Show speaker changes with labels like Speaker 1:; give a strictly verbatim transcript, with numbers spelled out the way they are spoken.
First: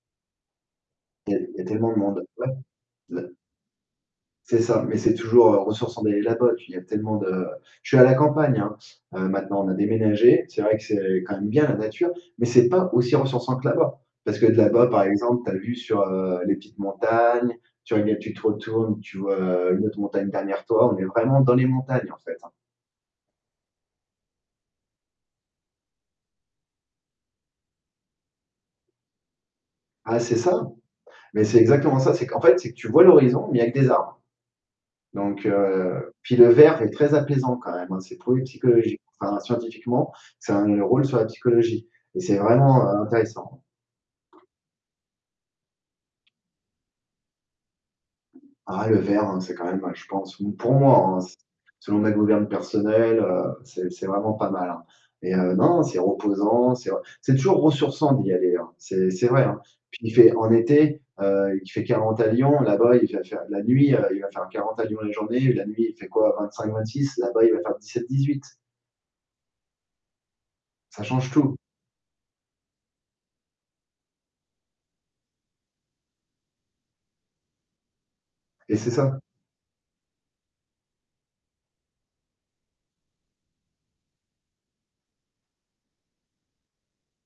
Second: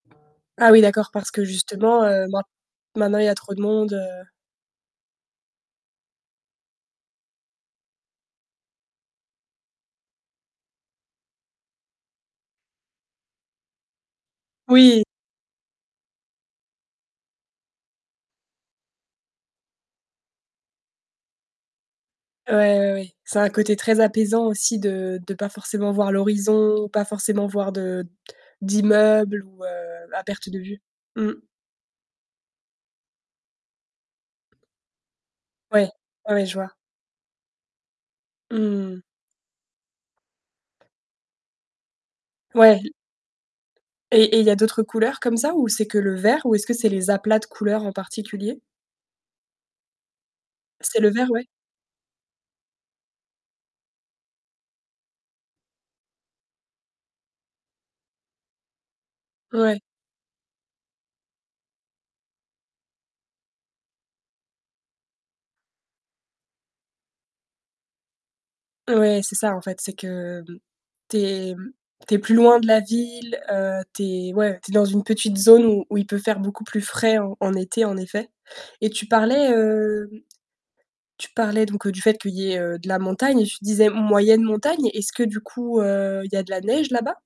Speaker 1: Ah oui, d'accord parce
Speaker 2: Il y a
Speaker 1: que
Speaker 2: il y a tellement de
Speaker 1: justement,
Speaker 2: monde.
Speaker 1: heu, maint
Speaker 2: Ouais,
Speaker 1: maintenant
Speaker 2: za
Speaker 1: il y a trop de monde, heu
Speaker 2: C'est ça, mais c'est toujours, heu, ressourçant d'aller là-bas puis il y a tellement de je suis à la campagne, hein. Heu, maintenant, on a déménagé. C'est vrai que c'est quand même bien la nature, mais c'est pas aussi ressourçant que là-bas. Parce que là-bas
Speaker 1: Oui.
Speaker 2: par exemple, tu as vu sur, heu, les petites montagnes, tu [unintelligible] tu te retournes, tu vois, heu, une autre montagne derrière toi, on est vraiment dans les montagnes en fait, hein.
Speaker 1: Ouais, ouais, ouais. Ça a un côté très apaisant aussi de de pas forcément voir l'horizon, pas forcément voir de d'immeubles ou, heu,
Speaker 2: Ah,
Speaker 1: à
Speaker 2: c'est
Speaker 1: perte de
Speaker 2: ça.
Speaker 1: vue. Mmh.
Speaker 2: Mais c'est exactement ça, c'est qu'en fait c'est que tu vois l'horizon, mais il y a que des arbres. Donc,
Speaker 1: Ouais,
Speaker 2: heu,
Speaker 1: ouais,
Speaker 2: puis
Speaker 1: ouais,
Speaker 2: le
Speaker 1: je vois.
Speaker 2: vert est très apaisant quand même, hein, c'est prouvé
Speaker 1: Mmh mh,
Speaker 2: psychologiqu
Speaker 1: mmh.
Speaker 2: enfin scientifiquement, ça a un rôle sur la psychologie et c'est
Speaker 1: Ouais,
Speaker 2: vraiment,
Speaker 1: l
Speaker 2: heu, intéressant,
Speaker 1: Et et
Speaker 2: hein.
Speaker 1: il y d'autres couleurs comme ça ou c'est que le vert ou est-ce que c'est les aplats de couleur, en particulier?
Speaker 2: Ah le vert, hein, c'est quand même, je pense, pour
Speaker 1: C'est le
Speaker 2: moi, hein,
Speaker 1: vert, ouais?
Speaker 2: selon ma gouverne personnelle, heu, c'est c'est vraiment pas mal, hein et heu, non, c'est reposant, c'est re c'est toujours ressourçant d'y aller, hein. C'est c'est vrai, hein.
Speaker 1: Ouais.
Speaker 2: Puis il fait, en été, heu, il fait quarante à Lyon, là-bas, il va faire, la nuit, heu, il va faire 40 à Lyon en journée, la nuit, fait quoi vingt-cinq-vingt-six, là-bas, il va faire dix-sept-dix-huit.
Speaker 1: Ouais, c'est ça, en fait, c'est que, mmh,
Speaker 2: Ça
Speaker 1: tu
Speaker 2: change
Speaker 1: es
Speaker 2: tout.
Speaker 1: mmh, tu es plus loin de la ville, heu, tu es ouais, tu es dans une petite zone où où il peut faire beaucoup plus frais en en été, en effet.
Speaker 2: Et
Speaker 1: Et
Speaker 2: c'est
Speaker 1: tu
Speaker 2: ça.
Speaker 1: parlais, hem, tu parlais donc du fait, qu'il y ait, heu, de la montagne et tu disais, moyenne montagne, est-ce que du coup, heu, il y a de la neige là-bas?